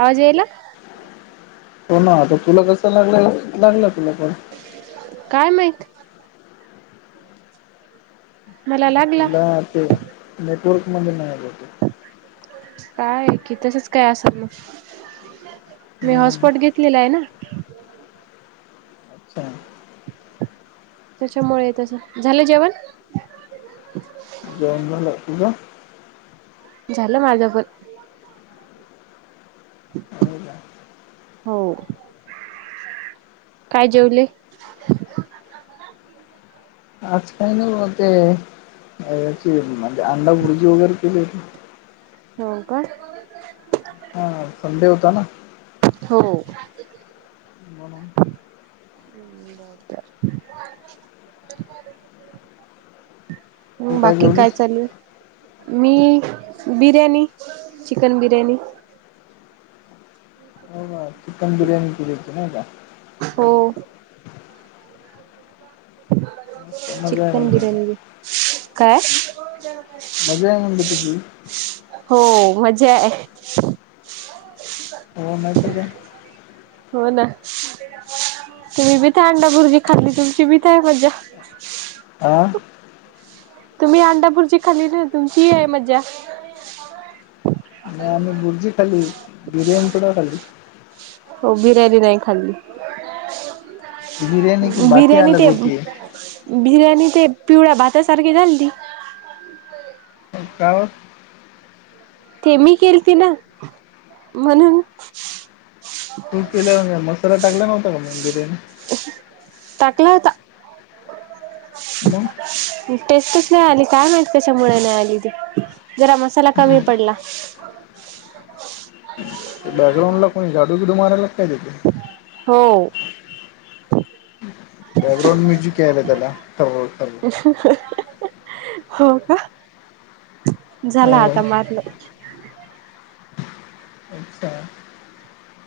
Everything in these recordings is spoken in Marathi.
आवाजयेईला? हो ना आता तुला कसं लाग, लागला तुला. पण काय माहित, मला लागला ना ते नेटवर्क मध्ये नाही भवतेक, काय आहे कि तसच काय असल मग, मी हा हॉटस्पॉट घेतलेला आहेना. [inaudible] त्याच्यामुळे तस, झालं जेवण? जेवण झालं, तुझ. झालं, माझ पण. [inaudible] हो, काय जेवले? आज काही नाही व ते, याची म्हणजे अंडा बुर्जी वगैरे केली. हो, का हा संडे होताना. हो, म्हणून [unintelligible] तू हम्, बाकी काय जेवलीस चालू आहे. मी, बिर्याणी, चिकन बिर्याणी. [unintelligible] हो का चिकन बिर्याणी केली होती, नाही का. हो, मस्त मजा आहे चिकन म्हणते तुझी बिर्यानी, काय? मजा आहे, म्हणलं तुझी. हो मजाआहे. हो नाहीतर काय, [unintelligible] हो ना, तुम्हीबी ते अंडाबुर्जी खाल्ली तुमचीबी तेय मज्जा. आं, तुम्ही, अंडाबुर्जी खालीलना तुमची आहे मज्जा. नाही आम्ही भुर्जी खाली, बिर्याणी थोडीना खाली! हो, बिर्याणी नाही खाल्ली. बिर्याणी की बाती बिर्याणी अलग ते होती बिर्याणी ते, पिवळ्या भातासारखी झालती. काव, ते, मी केलती ना म्हणून, तू केल्या मसाला टाकला नव्हताका म बिर्याणी टाकला होता. मग टेस्टच नाही आली, काय माहित कशा मुळे नाही आली ती, जरा मसाला कमी पडला. [unintelligible] बॅकग्रांडला कोणी झाडू बिडू मारयला काय तिथं. हो. बॅकग्राऊंड म्युझिक याला त्याला सर्व सर्व.... हा हा हो का झाला हो आता मारलं.... अच्छा.....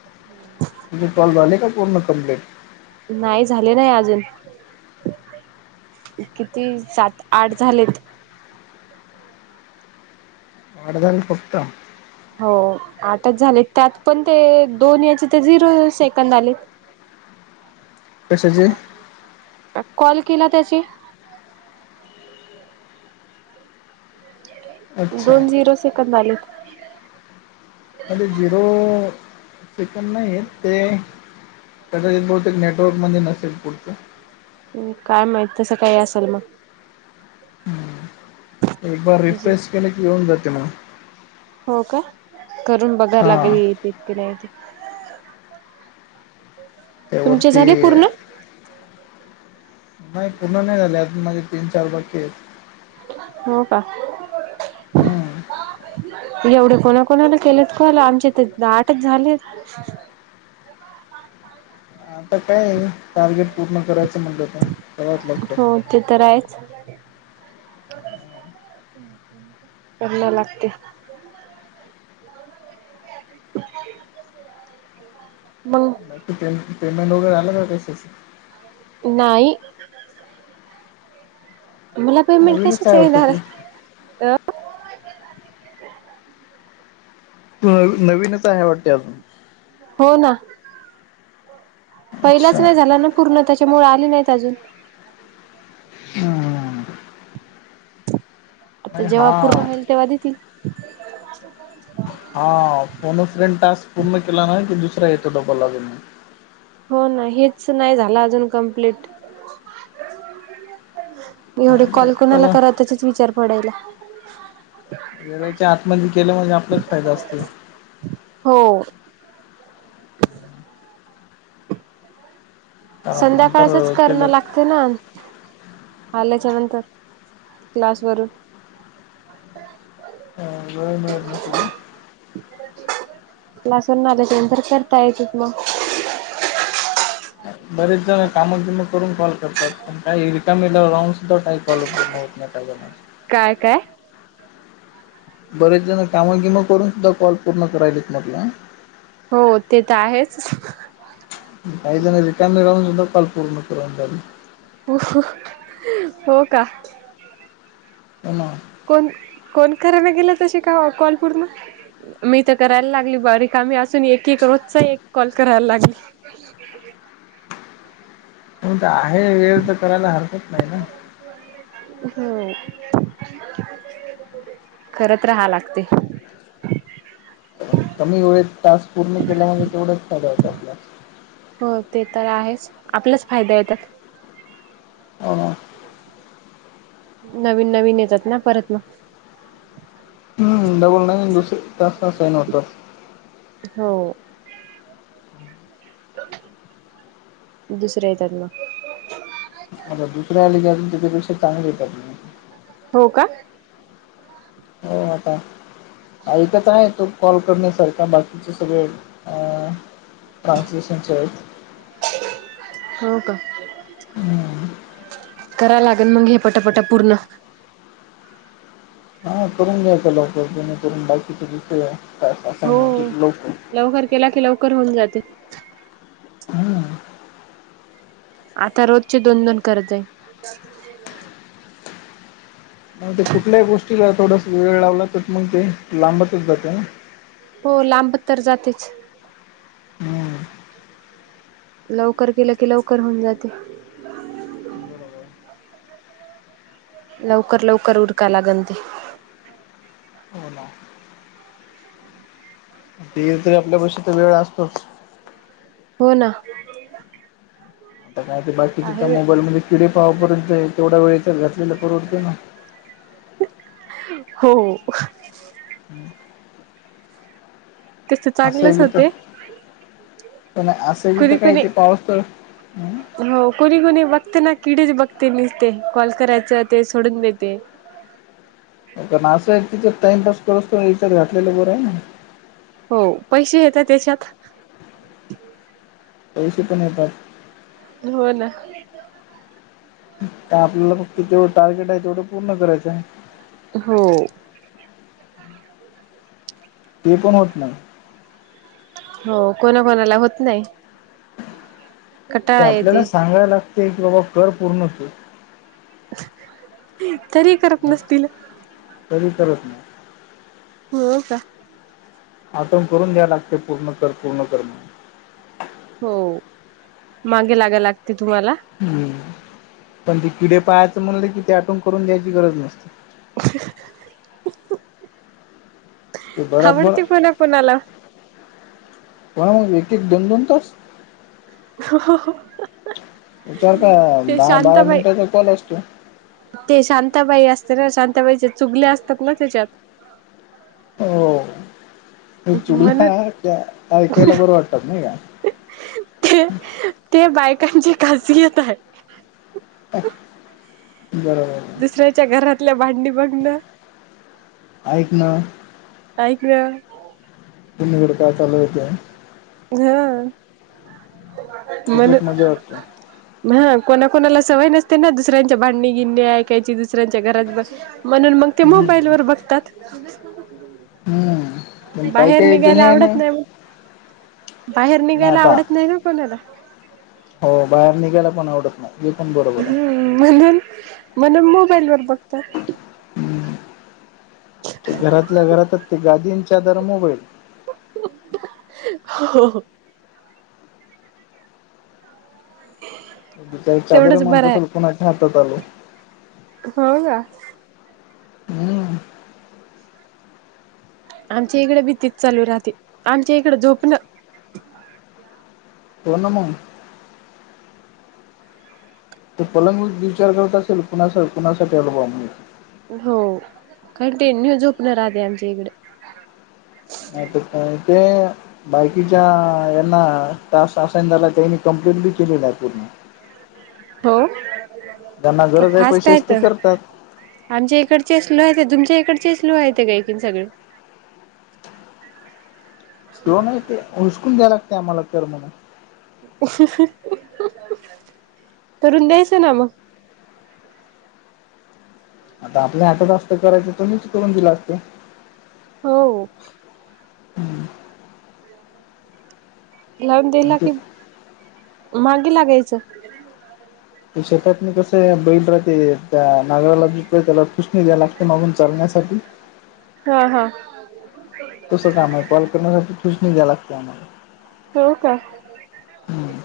हम्म तुझे कॉल झाले का? पूर्ण कम्प्लीट.... नाही झाले नाही अजून..... किती सात आठ झालेत.... आठ झालं फक्त... हो आठच झाले त्यात पण ते दोन याचे ते झिरो सेकंद आलेत.... [unintelligible] कॉल केला त्याची.... अच्छा दोन झिरो सेकंद आले..... म्हणजे झिरो चिकन नाही आहेत ते.... कदाचित बहुतेक नेटवर्कमध्ये नसेल पुढचं... काय माहित तसं काही असेल मग.... एक ब जी रिफ्रेश केले की येऊन जाते मग... हो का करून बघायला हां लागेल येत कि नाही.... तुमचे त्यावरती झाले पूर्ण...... नाही पूर्ण नाही झाले अज माझे तीन चार बाक्की आहेत... हो का.... हम..... एवढे कोणाकोणाला केलेत कॉल आमचे तर आठच झाले..... आता काय टार्गेट पूर्ण करायचं म्हणलं ते... हो ते तर आहेच. करमा लागते. मग... पे पेमेंट वगैरे आला का कशाच.... नाही. मला पेमेंट नवीनच कशाच वाटतं येणार तू आहे? नवी नवीनच आहे वाटते अजून... हो ना... अच्छा पहिलाच नाही झाला ना पूर्ण त्याच्यामुळे आली नाहीत अजून.... हम्म. तर नाही हा जेव्हा पूर्ण होईल तेव्हा देतील. हम.. हा फोन अ फ्रेंड टास्क पूर्ण केला ना की दुसरा येतो डबल अजून... हो ना हेच नाही झालं अजून कंप्लीट.... एवढे कॉल तर कोणाला करा तेचाच विचार पडायला. वेळेच्या आतमध्ये केलं म्हणजे आपलाच फायदा असतो. हो... कारण नंतर संध्याकाळच केलं करणं लागत. ना आल्याच्या नंतर क्लास वरून... ह जय म न स.... लसून नालंचनंत करता येतच मग.... बरेच जण कामं बिम करून कॉल करतात. पण काही रिकामी सुद्धा कॉल पूर्ण होत नाहीत काही जणांसनी..... काय काय? बरेच जण कामंगिमं करून सुद्धा कॉल पूर्ण करायलात मटलं. हो ते तर आहेच. काही जण रिकामी राहून सुद्धाॉल पूर्ण करून झाली. हो हो का प्हा [unintelligible] कोण कोण करायला गेला तसे कॉल पूर्ण मी तर करायला लागली बारीक आम्ही असून एक एक रोजचा एक कॉल करायला लागली. प तर आहे वेळ तर करायला हरकत नाही ना होम [inaudible] खरत राहा लागते कारण कमी वेळेत तास पूर्ण केल्यामुळे तेवढाच फायदा होत आपल्याला हो ते तर आहेच आपलाच फायदा येतात हो नवीन नवीन येतात ना परत मग डबल नाईन दुसरी तास तास आहे न होतं हो दुसरे येतात ना आ दुसऱ्या आलेेून त्याच्यापेक्षा तांग येतात मग हो का हो आता ऐकत आहे तो कॉल करण्यासारखा बाकीचे सगळे अ ट्रानसलेशनचे हो का हम्म करायला लागेल मग हे पटापटा पूर्ण हा करून घ्यायचं लोक जेणेकरून बाकीचे जथे का असं हो लोक लवकर केला की लवकर होऊन जाते हम्म. आता रोजची दोन दोन गरज जाईन. मग ते कुठल्याही गोष्टीला थोडास वेळ लावला तर मग ते लांबातच जातं ना हो लांब तर जातेच हम्म. लवकर केलं की लवकर होऊन जाते बरोबर लवकर लवकर उरकायलागन ते हो ना ते तरी आपल्या पशी तर वेळ असतोच. हो ना. आता काय ते बाकीच्या आहे त्या वेळ. मोबाईल मध्ये किडे पाव परत जा तेवढा वेळेचा घलेला परडतो ना हो तस चांगलंच असेबी तर होते प नाही असे बी तर कुणी काय इ कुणी तेे पाऊस तर हो कोणी कोणी बघते ना किडेच बघते नसते कॉल करायचं ते सोडून देते. हो ना असं आहे तिच्या टाइमपास कर विचार घातलेला बरं आहे ना हो पैसे येत त्याच्यात पैसे पण येतात. हो ना आपल्याला फक्त जेवढं टार्गेट आहे तेवढं पूर्ण करायचं आहे. हो ते पण होत नाही. हो कोणा कोणाला होत नाही. ते कटाळा आपल्याला येते सांगायला लागतेय की बाबा कर पूर्ण त तरी करत मग नसतील तरी करत नाही. हो् का आठवण करून द्या लागते पूर्ण कर पूर्ण कर म्हण हो मागे लागा लागते तुम्हाला हम्म पण ते किडे पाहायचं म्हणलं कि ते आटवून करून द्यायची गरज नसते. [unintelligible] ते बराबर आवडते कोणा कोणाला कोणा मग व्यक् एक दोन दोन तास हो विचार का दहा बारा मिनिटाचा कॉल असतो. ते शांताबाई असते ना शांताबाईचे चुगले असतात ना त्याच्यात हो म चुगला म्हणून ऐकायला बरं वाटतात नाही का ते ते बायकांची काजियत आहे. बरोबर दुसऱ्याच्या घरातल्या भांडी बघणं ऐक ना. ऐकवा पिण कड आलेत [unintelligible] हा मण त्याच्यात मजा वाटते [inaudible] हा कोणाकणाला सवय नसते ना दुसऱ्यांच्या भांडणी गिंणे ऐकायची दुसऱ्यांच्या घरात ब म्हणून मग ते हम्म मोबाईलवर बघतात. हम्म पण काही बाहेर काही जुने निघायला आहे ना आवडत नाही मग बाहेर ना निघायला आता आवडत नाही ना कोणाला. हो बाहेर निघायला पण आवडत नाही हे पण बरोबर आहे. हम्म म्हणून म्हणून मोबाईल वर बघता. हम्म घरातल्या घरातच ते गादीं चदर मोबाईल हो ह का चादर म्हणत असेल कुणाच्या हातात आलो. हो का हम्म आमच्या इकडे भीतीच चालू राहते आमच्या इकडं झोपणं. पोर्णम ते पलंग विचार करत असेल कुणा कुणासाठीव बा हो कारण टेन्यू झोपणार राहते आमच्या इकडे ह ते का ते बायकीच्या यांना तास असान झाला त्यांनी कंप्लेट बी केले नाही आहे पूर्ण हो त्यांना तर गरज आहे फास्ट पैसेच आहेत ते करतात. आमच्या इकडचे स्लो आहेत तुमच्या इकडचे स्लो आहेत कायकन सगळे शव नाही ते हसकून द्याय लागते आम्हाला तर म्हणून तरुण द्यायचं ना मग आता आपल्या हात जा असतं करायचं तर मीच करून दिला असतो. हो लावून पण द्याला ते की मागे लाग्यायचं. ते शेतात म कस बैल राहते त्या नागराला ज त्याला खुषणी द्या लागते मागून चालण्यासाठी हा हा तसं काम आहे कॉल करण्यासाठी खूच नाही्या लागते आम्हाला हो का हम्म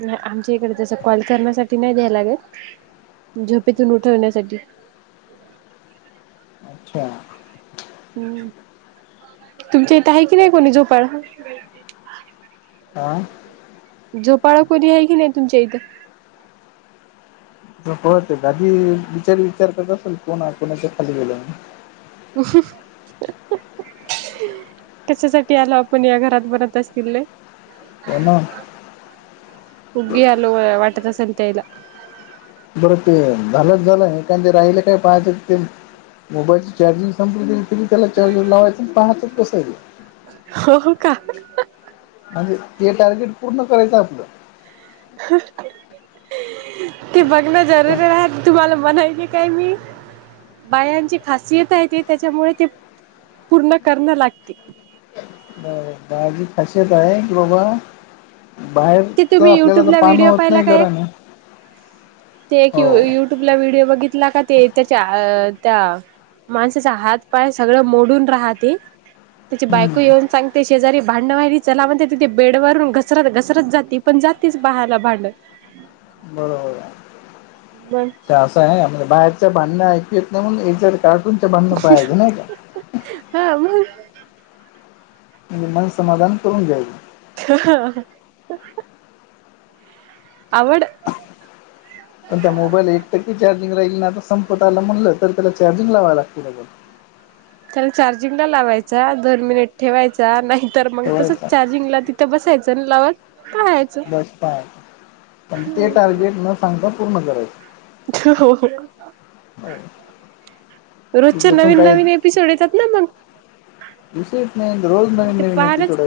नाही आमच्या इकडे तस कॉल करण्यासाठी नाही द्याय लागल झोपेतून उठवण्यासाठी अच्छा हम् तुमच्या इथ आहे कि नाही कोणी झोपाड हं झोपाळा कोोली आहे की नाही तुमच्या इथं ळत गादीी विचारी विचार करत असेल कोणा कोणाच्या खाली गेला हम कशासाठी आला आपण या घरात बनत असतील हो ना हुगी अलो वाटद संत्यायला बरं ते झालंच झालं ते राहिले काय पाहायचं ते मोबाईलची चार्जिंग संपली त् त्याला चाू लावायचं पाहतच कसं आहे हो का म्हणजे ते टार्गेट पूर्ण करायचं आपलं ते बघण जरुरी राह तुम्हाला म्हणायचे काय मी बायांची खासियत आहे ते त्याच्यामुळे ते पूर्ण करणं लागते ब बाजी खाश बा आहे गलबा ते बाहेरच तुम्ही आपल्याला तर युट्यूबला पानं व्हिडिओ होत पाहिला नाही का एक घरान ते एक य युट्यूबला व्हिडिओ बघितला का ते त्याच्या त्या माणसाचा हात पाय सगळं मोडून राहते तिची बायको येऊन हम्म सांगते शेजारी भांडवा्हारी चला म्हणते तिे बेडवरून घसरत घसरत जात ती पण जातेच बाहाला भांडत बरोबर मग आहे आहे म्हणजे बाहेरच्या भांडण्या ऐकू येत नाही मण याच्या कार्टून ं बांधणू पाहायज नाही का हा मग म्हणजे मन समाधान करून घ्यायच ह आवड पण त्या मोबाईल एक टक्के चार्जिंग राहील ना संपत आला म्हणलं तर त्याला चार्जिंग लावाव लागतील अ त्याला चार्जिंग ला लावायचा दन मिनिट ठेवायचा नाहीतर मग तेवढंच तसच आहे चार्जिंगला ति ते बसायचं लावत आहेत बस पाय पण ते टार्गेट न सांगता पूर्ण हो करायचं हो रोजच्या नवीन नवीन एपिसोड येतात ना मग विश नाही रोज नवीन ते नवीन एपिसोड आहे पाहायलाच